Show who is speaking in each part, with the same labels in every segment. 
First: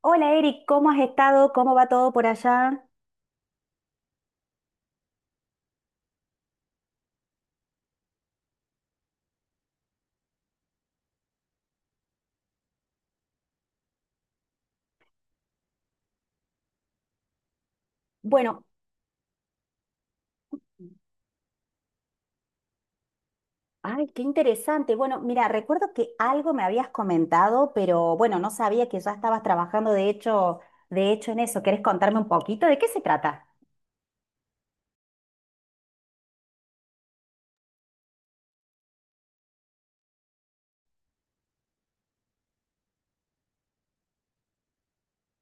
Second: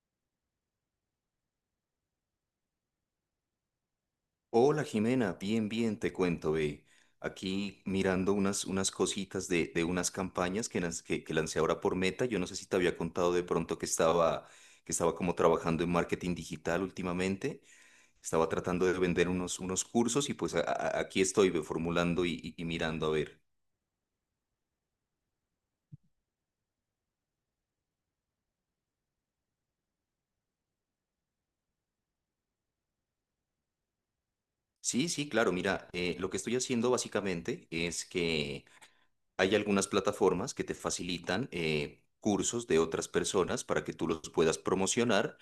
Speaker 1: Hola Eric, ¿cómo has estado? ¿Cómo va todo por allá?
Speaker 2: Hola Jimena, bien, bien, te cuento, ve. Aquí mirando unas cositas de unas campañas que lancé ahora por Meta. Yo no sé si te había contado de pronto que estaba como trabajando en marketing digital últimamente. Estaba
Speaker 1: Bueno,
Speaker 2: tratando de vender unos cursos y pues aquí estoy ve, formulando y mirando a ver.
Speaker 1: ay, qué interesante. Bueno, mira, recuerdo que algo me habías comentado, pero bueno, no sabía que ya estabas trabajando de hecho en eso. ¿Querés contarme un poquito de qué se trata?
Speaker 2: Sí, sí, claro, mira, lo que estoy haciendo básicamente es que hay algunas plataformas que te facilitan cursos de otras personas para que tú los puedas promocionar,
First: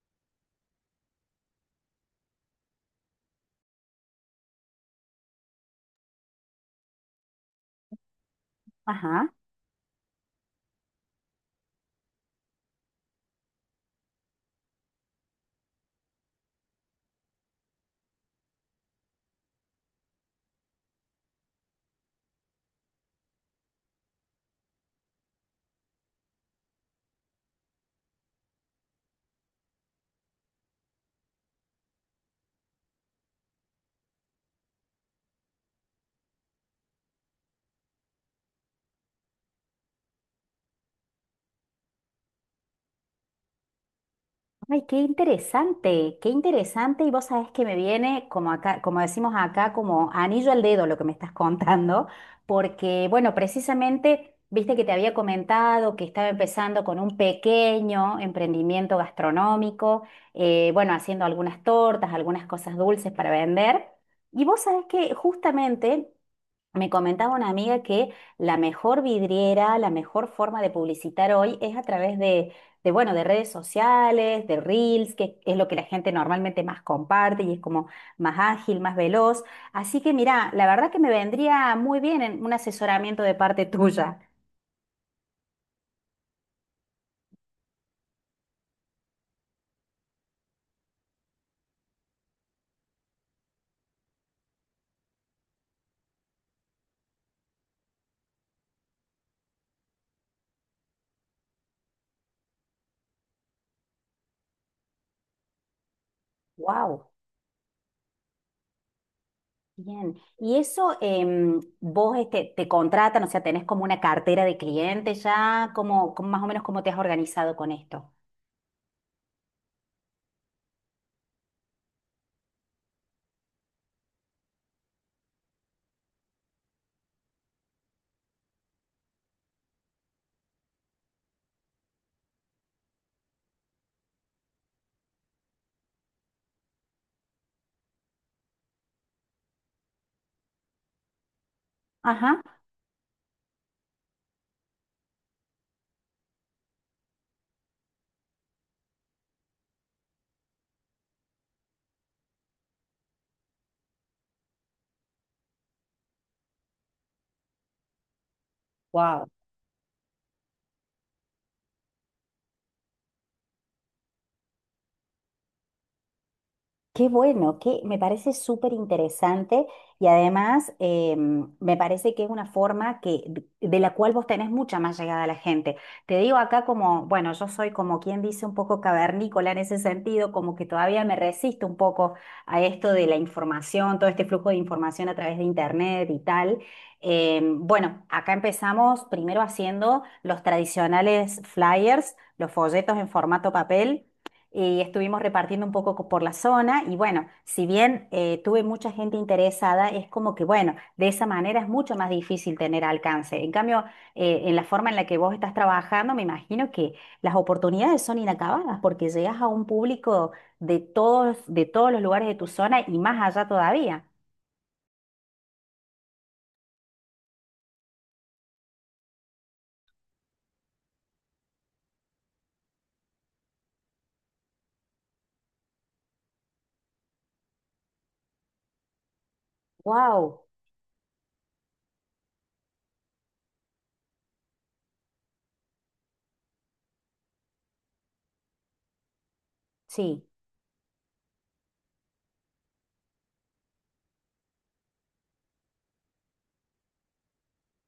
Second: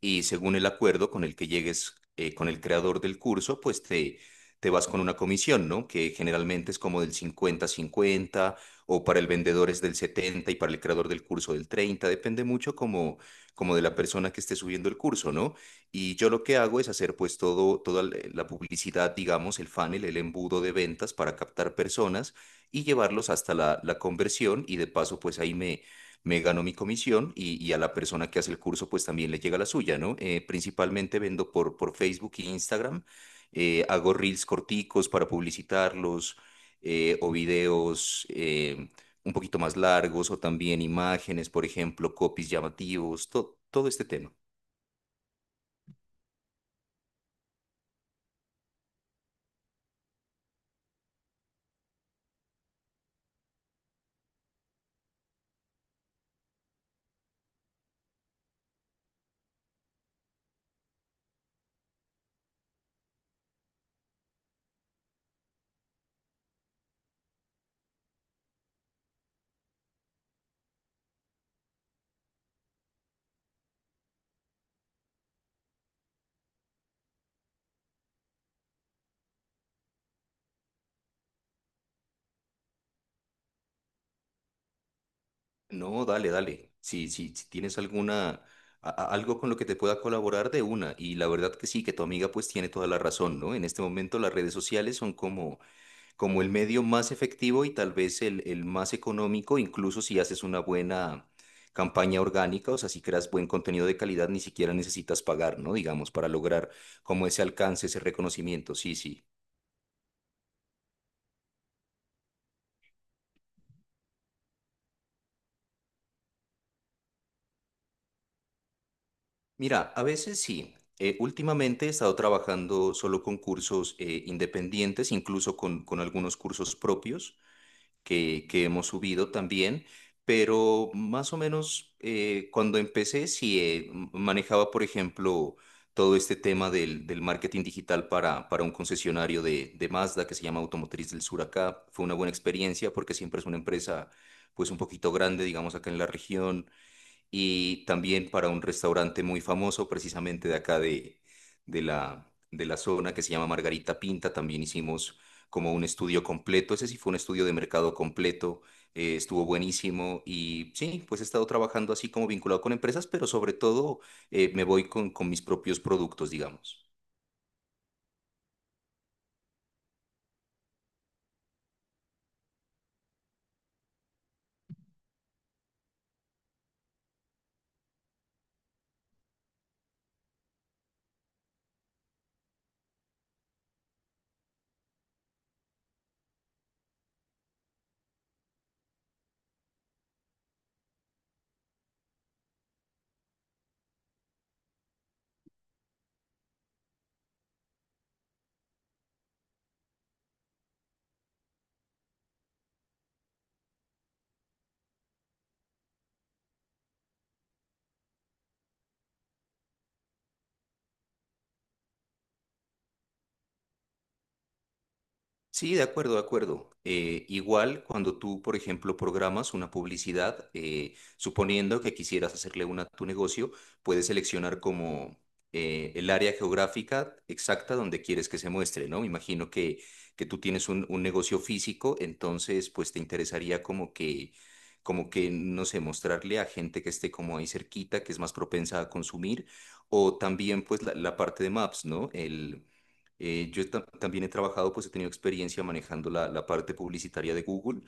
Speaker 2: y según el acuerdo con el que llegues con el creador del curso, pues te vas con una comisión, ¿no? Que generalmente es como del 50 cincuenta, o para el
Speaker 1: Ajá.
Speaker 2: vendedor es del 70 y para el creador del curso del treinta, depende mucho como de la persona que esté subiendo el curso, ¿no? Y yo lo que hago es hacer pues todo, toda la publicidad, digamos, el funnel, el embudo de ventas para captar personas y llevarlos hasta la conversión, y de paso pues ahí me gano mi comisión, y a la persona que hace el curso pues también le llega la suya, ¿no? Principalmente vendo por Facebook e Instagram, hago reels corticos para publicitarlos o videos un poquito más largos, o también imágenes, por ejemplo, copies llamativos, todo este tema.
Speaker 1: Ay, qué interesante, qué interesante. Y vos sabés que me viene, como acá, como decimos acá, como anillo al dedo lo que me estás contando, porque, bueno, precisamente, viste que te había comentado que estaba empezando con un pequeño emprendimiento gastronómico, bueno, haciendo algunas tortas, algunas cosas dulces para vender. Y vos sabés que justamente me comentaba una amiga que la mejor vidriera, la mejor forma de publicitar hoy es a través de, bueno, de redes sociales, de reels, que es lo que la gente normalmente más comparte y es como más ágil, más veloz. Así que mira, la verdad que me vendría muy bien en un asesoramiento de parte tuya.
Speaker 2: No, dale, dale. Si, si, si tienes alguna, algo con lo que te pueda colaborar de una. Y la verdad que sí, que tu amiga pues tiene toda la razón, ¿no? En este momento las redes sociales son como el medio más efectivo, y tal vez el más económico, incluso si haces una buena campaña orgánica, o sea, si creas buen contenido de calidad, ni siquiera necesitas pagar, ¿no? Digamos, para lograr
Speaker 1: Wow,
Speaker 2: como ese alcance, ese reconocimiento. Sí, sí.
Speaker 1: bien. ¿Y eso vos este, te contratan, o sea, tenés como una cartera de clientes ya? ¿Cómo, más o menos cómo te has organizado con esto?
Speaker 2: Mira, a veces sí. Últimamente he estado trabajando solo con cursos independientes, incluso con algunos cursos propios que hemos subido también, pero más o menos cuando empecé sí manejaba, por ejemplo, todo este tema del marketing digital para un concesionario de Mazda, que se llama Automotriz del Sur acá. Fue una buena
Speaker 1: Ajá.
Speaker 2: experiencia porque siempre es una empresa pues un poquito grande, digamos, acá en la región, y también para un restaurante muy famoso, precisamente de acá de la zona, que se llama Margarita Pinta. También hicimos como un estudio completo. Ese sí fue un estudio de mercado completo. eh,
Speaker 1: Wow.
Speaker 2: estuvo buenísimo y sí, pues he estado trabajando así como vinculado con empresas, pero sobre todo me voy con mis propios productos, digamos.
Speaker 1: Qué bueno, que me parece súper interesante y además me parece que es una forma que, de la cual vos tenés mucha más llegada a la gente. Te digo acá como, bueno, yo soy como quien dice un poco cavernícola en ese sentido, como que todavía me resisto un poco a esto de la información, todo este flujo de información a través de internet y tal. Bueno, acá empezamos primero haciendo los tradicionales flyers, los folletos en formato papel y estuvimos repartiendo un poco por la zona y bueno, si bien tuve mucha gente interesada, es como que bueno, de esa manera es mucho más difícil tener alcance. En cambio, en la forma en la que vos estás trabajando, me imagino que las oportunidades son inacabadas porque llegas a un público de todos los lugares de tu zona y más allá todavía.
Speaker 2: Sí, de acuerdo, de acuerdo. Igual cuando tú, por ejemplo, programas una publicidad, suponiendo que quisieras hacerle una a tu negocio, puedes seleccionar como el área geográfica exacta donde quieres que se muestre, ¿no? Me imagino que tú
Speaker 1: Wow,
Speaker 2: tienes un negocio físico, entonces pues te interesaría como que, no sé, mostrarle a gente que esté como ahí cerquita, que es más propensa a consumir, o
Speaker 1: sí.
Speaker 2: también pues la parte de Maps, ¿no? Yo también he trabajado, pues he tenido experiencia manejando la parte publicitaria de Google,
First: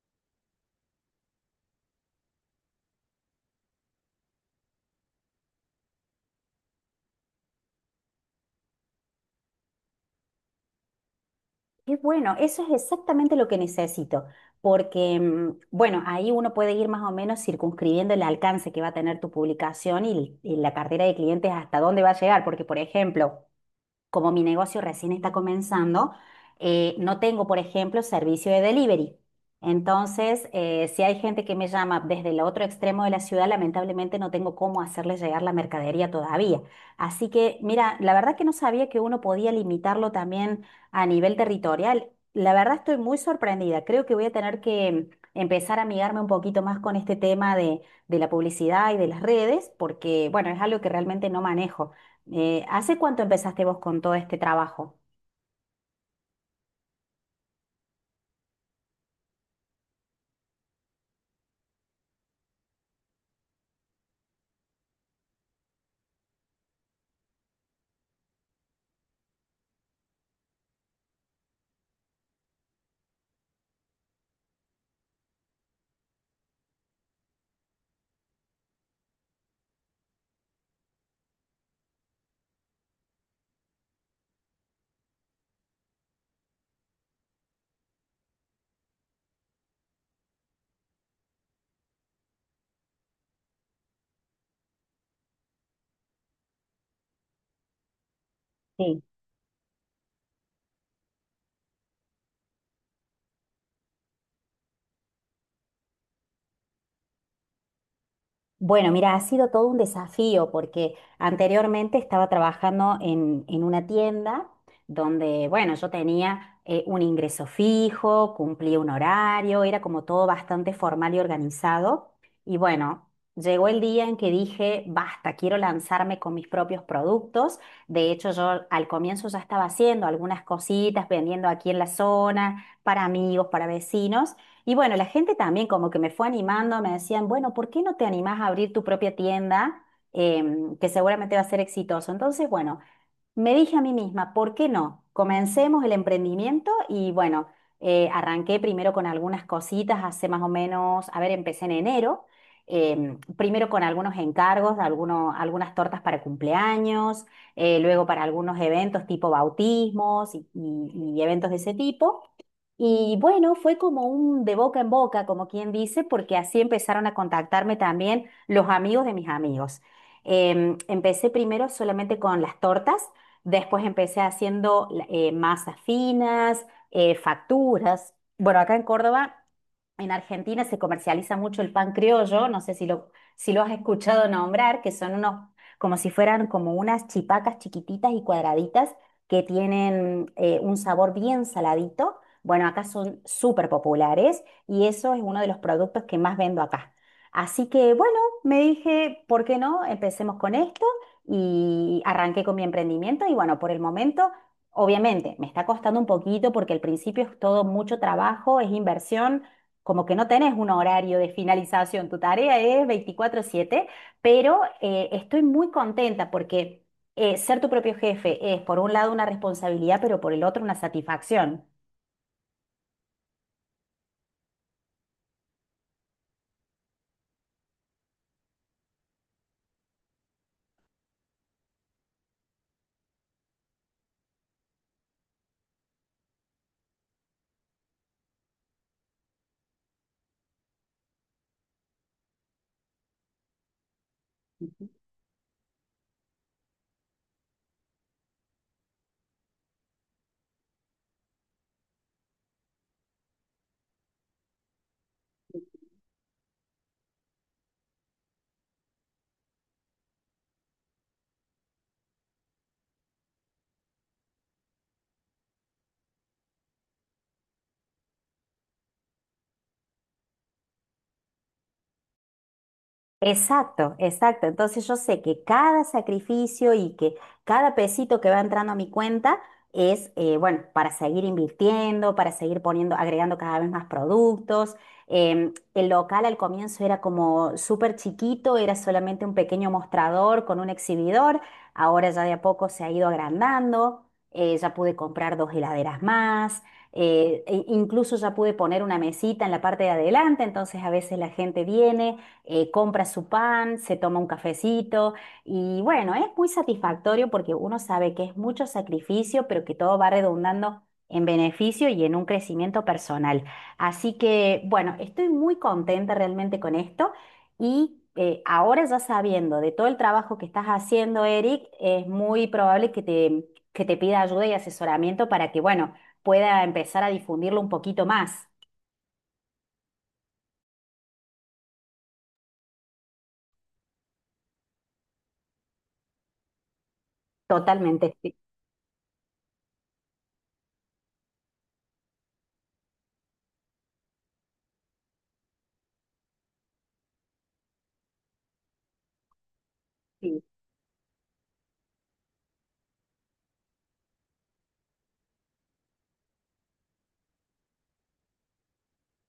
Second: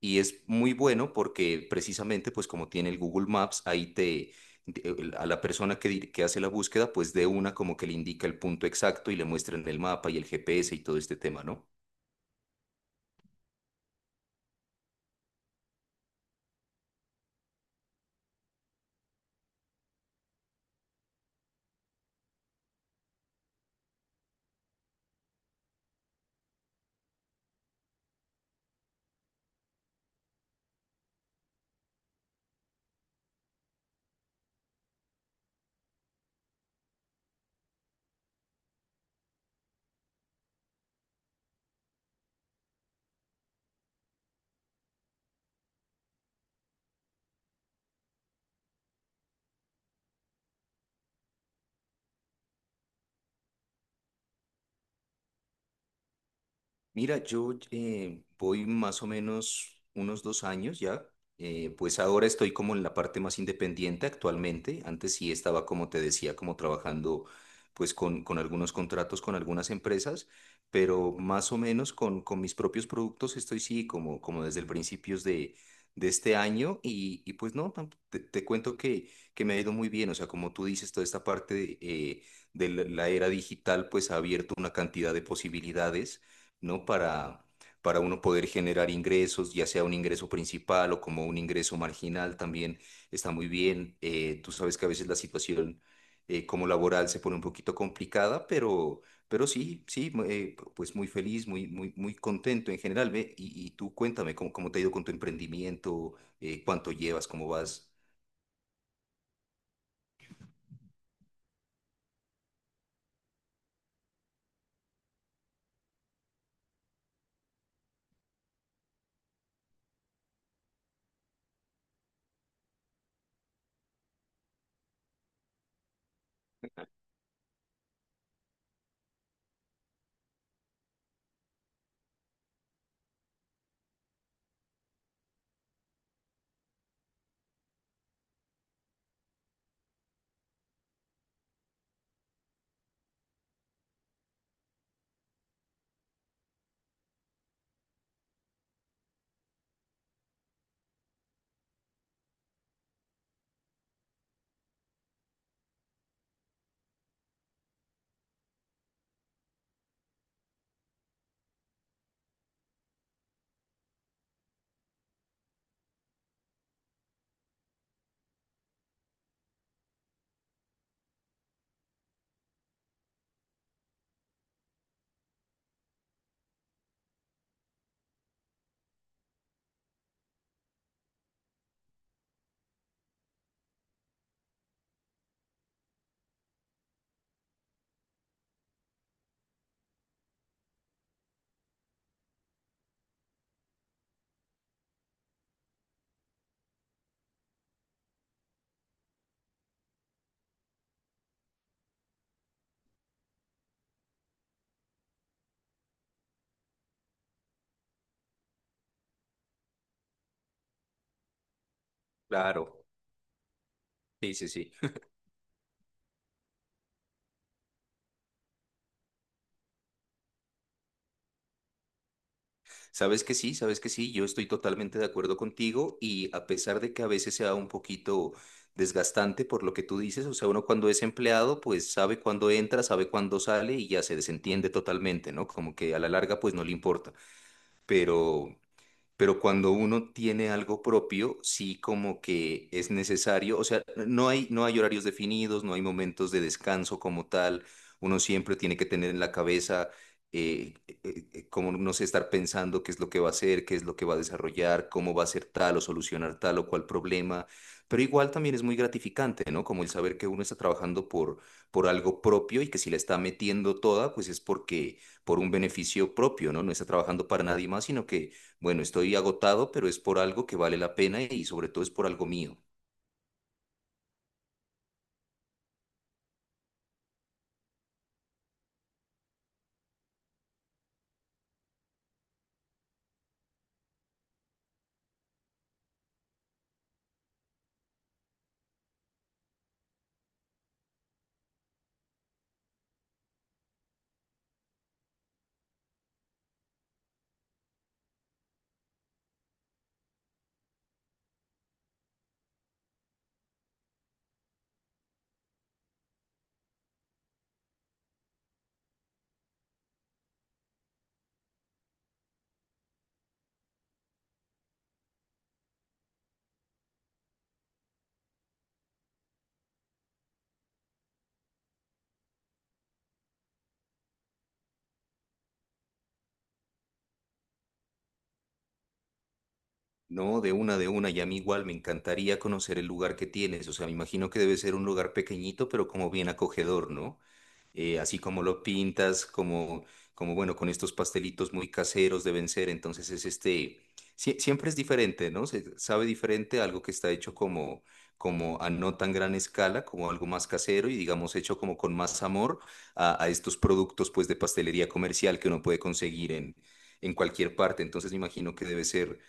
Speaker 2: y es muy bueno porque precisamente, pues como tiene el Google Maps, ahí a la persona que hace la búsqueda, pues de una como que le indica el punto exacto y le muestra en el mapa y el GPS y todo este tema, ¿no?
Speaker 1: Qué bueno, eso es exactamente lo que necesito, porque, mm, bueno, ahí uno puede ir más o menos circunscribiendo el alcance que va a tener tu publicación y la cartera de clientes hasta dónde va a llegar, porque, por ejemplo, como mi negocio recién está comenzando, no tengo, por ejemplo, servicio de delivery. Entonces, si hay gente que me llama desde el otro extremo de la ciudad, lamentablemente no tengo cómo hacerle llegar la mercadería todavía. Así que, mira, la verdad que no sabía que uno podía limitarlo también a nivel territorial. La verdad estoy muy sorprendida. Creo que voy a tener que empezar a amigarme un poquito más con este tema de la publicidad y de las redes, porque, bueno, es algo que realmente no manejo. ¿Hace cuánto empezaste vos con todo este trabajo?
Speaker 2: Mira, yo voy más o menos unos 2 años ya, pues ahora estoy como en la parte más independiente actualmente. Antes sí estaba, como te decía, como trabajando pues con algunos contratos con algunas empresas, pero más o menos con mis propios productos estoy sí como desde el principios de este año, y pues no, te cuento que me ha ido muy bien. O sea, como tú dices, toda esta parte de la era digital pues ha abierto una cantidad de posibilidades, ¿no? Para uno poder generar ingresos, ya sea un ingreso principal o como un ingreso marginal, también está muy bien. Tú sabes que a veces la situación como laboral se pone un poquito complicada, pero,
Speaker 1: Sí.
Speaker 2: pero sí, sí, pues muy feliz, muy, muy, muy contento en general. Ve, y tú cuéntame cómo te ha ido con tu emprendimiento, cuánto llevas, cómo vas.
Speaker 1: Bueno, mira, ha sido todo un desafío porque anteriormente estaba trabajando en una tienda donde, bueno, yo tenía un ingreso fijo, cumplía un horario, era como todo bastante formal y organizado. Y bueno, llegó el día en que dije, basta, quiero lanzarme con mis propios productos. De hecho, yo al comienzo ya estaba haciendo algunas cositas, vendiendo aquí en la zona, para amigos, para vecinos. Y bueno, la gente también como que me fue animando, me decían, bueno, ¿por qué no te animás a abrir tu propia tienda que seguramente va a ser exitoso? Entonces, bueno, me dije a mí misma, ¿por qué no? Comencemos el emprendimiento y bueno, arranqué primero con algunas cositas, hace más o menos, a ver, empecé en enero, primero con algunos encargos, algunas tortas para cumpleaños, luego para algunos eventos tipo bautismos y y eventos de ese tipo. Y bueno, fue como un de boca en boca, como quien dice, porque así empezaron a contactarme también los amigos de mis amigos. Em, empecé primero solamente con las tortas, después empecé haciendo masas finas, facturas. Bueno, acá en Córdoba en Argentina se comercializa mucho el pan criollo, no sé si si lo has escuchado nombrar, que son unos, como si fueran como unas chipacas chiquititas y cuadraditas que tienen un sabor bien saladito. Bueno, acá son súper populares y eso es uno de los productos que más vendo acá. Así que bueno, me dije, ¿por qué no? Empecemos con esto y arranqué con mi emprendimiento y bueno, por el momento, obviamente, me está costando un poquito porque al principio es todo mucho trabajo, es inversión como que no tenés un horario de finalización, tu tarea
Speaker 2: Claro,
Speaker 1: es 24/7,
Speaker 2: sí, sí,
Speaker 1: pero
Speaker 2: sí.
Speaker 1: estoy muy contenta porque ser tu propio jefe es por un lado una responsabilidad, pero por el otro una satisfacción.
Speaker 2: Sabes que sí, sabes que sí, yo estoy totalmente de acuerdo contigo, y a pesar de que a veces sea un poquito desgastante por lo que tú dices, o sea, uno cuando es empleado, pues sabe cuándo entra, sabe cuándo sale y ya se desentiende totalmente, ¿no? Como que a la larga, pues no le importa. Pero pero cuando uno tiene algo propio, sí como que es necesario, o sea, no hay horarios definidos, no hay momentos de descanso como tal, uno siempre tiene que tener en la cabeza, como no sé, estar pensando qué es lo que va a hacer, qué es lo que va a desarrollar, cómo va a ser tal o solucionar tal o cual problema, pero igual también es muy gratificante, ¿no? Como el saber que uno está trabajando por algo propio, y que si la está metiendo toda, pues es porque, por un beneficio propio, ¿no? No está trabajando para nadie más, sino que bueno, estoy agotado, pero es por algo que vale la pena, y sobre todo es por algo mío.
Speaker 1: Exacto, exacto. Entonces yo sé que cada sacrificio y que cada pesito que va entrando a mi cuenta es, bueno, para seguir invirtiendo, para seguir poniendo, agregando cada vez más productos. Em, el local al comienzo era como súper chiquito, era solamente un pequeño mostrador con un exhibidor. Ahora ya de a poco se ha ido agrandando. Ya pude comprar 2 heladeras más. E incluso ya pude poner una mesita en la parte de adelante, entonces a veces la gente viene compra su pan, se toma un cafecito y bueno, es muy satisfactorio porque uno sabe que es mucho sacrificio, pero que todo va redundando en beneficio y en un crecimiento personal. Así que bueno, estoy muy contenta realmente con esto y... ahora ya sabiendo de todo el trabajo que estás haciendo, Eric, es muy probable que que te pida ayuda y asesoramiento para que, bueno, pueda empezar a difundirlo un poquito más.
Speaker 2: No, de una, y a mí igual me encantaría conocer el lugar que tienes. O sea, me imagino que debe ser un lugar pequeñito, pero como bien acogedor, ¿no?
Speaker 1: Totalmente.
Speaker 2: Así
Speaker 1: Sí,
Speaker 2: como lo pintas, como bueno, con estos pastelitos muy caseros deben ser, entonces es este, siempre es diferente, ¿no? Se sabe diferente algo que está hecho como a no tan gran escala, como algo
Speaker 1: sí.
Speaker 2: más casero y digamos hecho como con más amor a estos productos, pues de pastelería comercial que uno puede conseguir en cualquier parte, entonces me imagino que debe ser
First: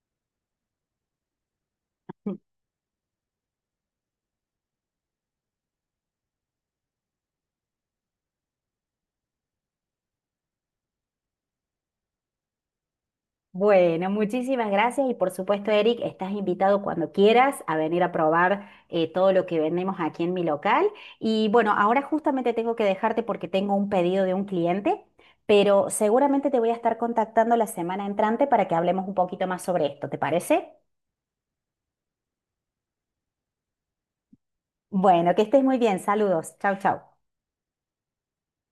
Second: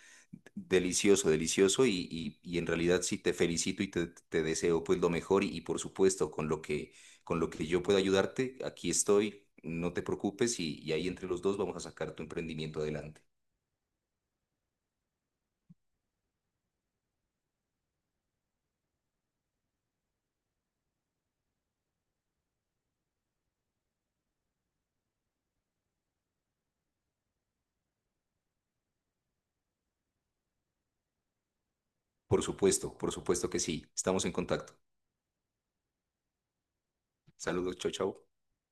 Speaker 2: delicioso, delicioso, y en realidad sí te felicito, y te deseo pues lo mejor, y por supuesto con lo que yo pueda ayudarte, aquí estoy, no te preocupes, y ahí entre los dos vamos a sacar tu emprendimiento adelante.
Speaker 1: Bueno, muchísimas gracias y por supuesto, Eric, estás invitado cuando quieras a venir a probar todo lo que vendemos aquí en mi local. Y bueno, ahora justamente tengo que dejarte porque tengo un pedido de un cliente, pero seguramente te voy a estar contactando la semana entrante para que hablemos un poquito más sobre esto, ¿te parece?
Speaker 2: Por supuesto que sí, estamos en contacto.
Speaker 1: Bueno, que estés muy bien, saludos, chau, chau.
Speaker 2: Saludos, chao, chao.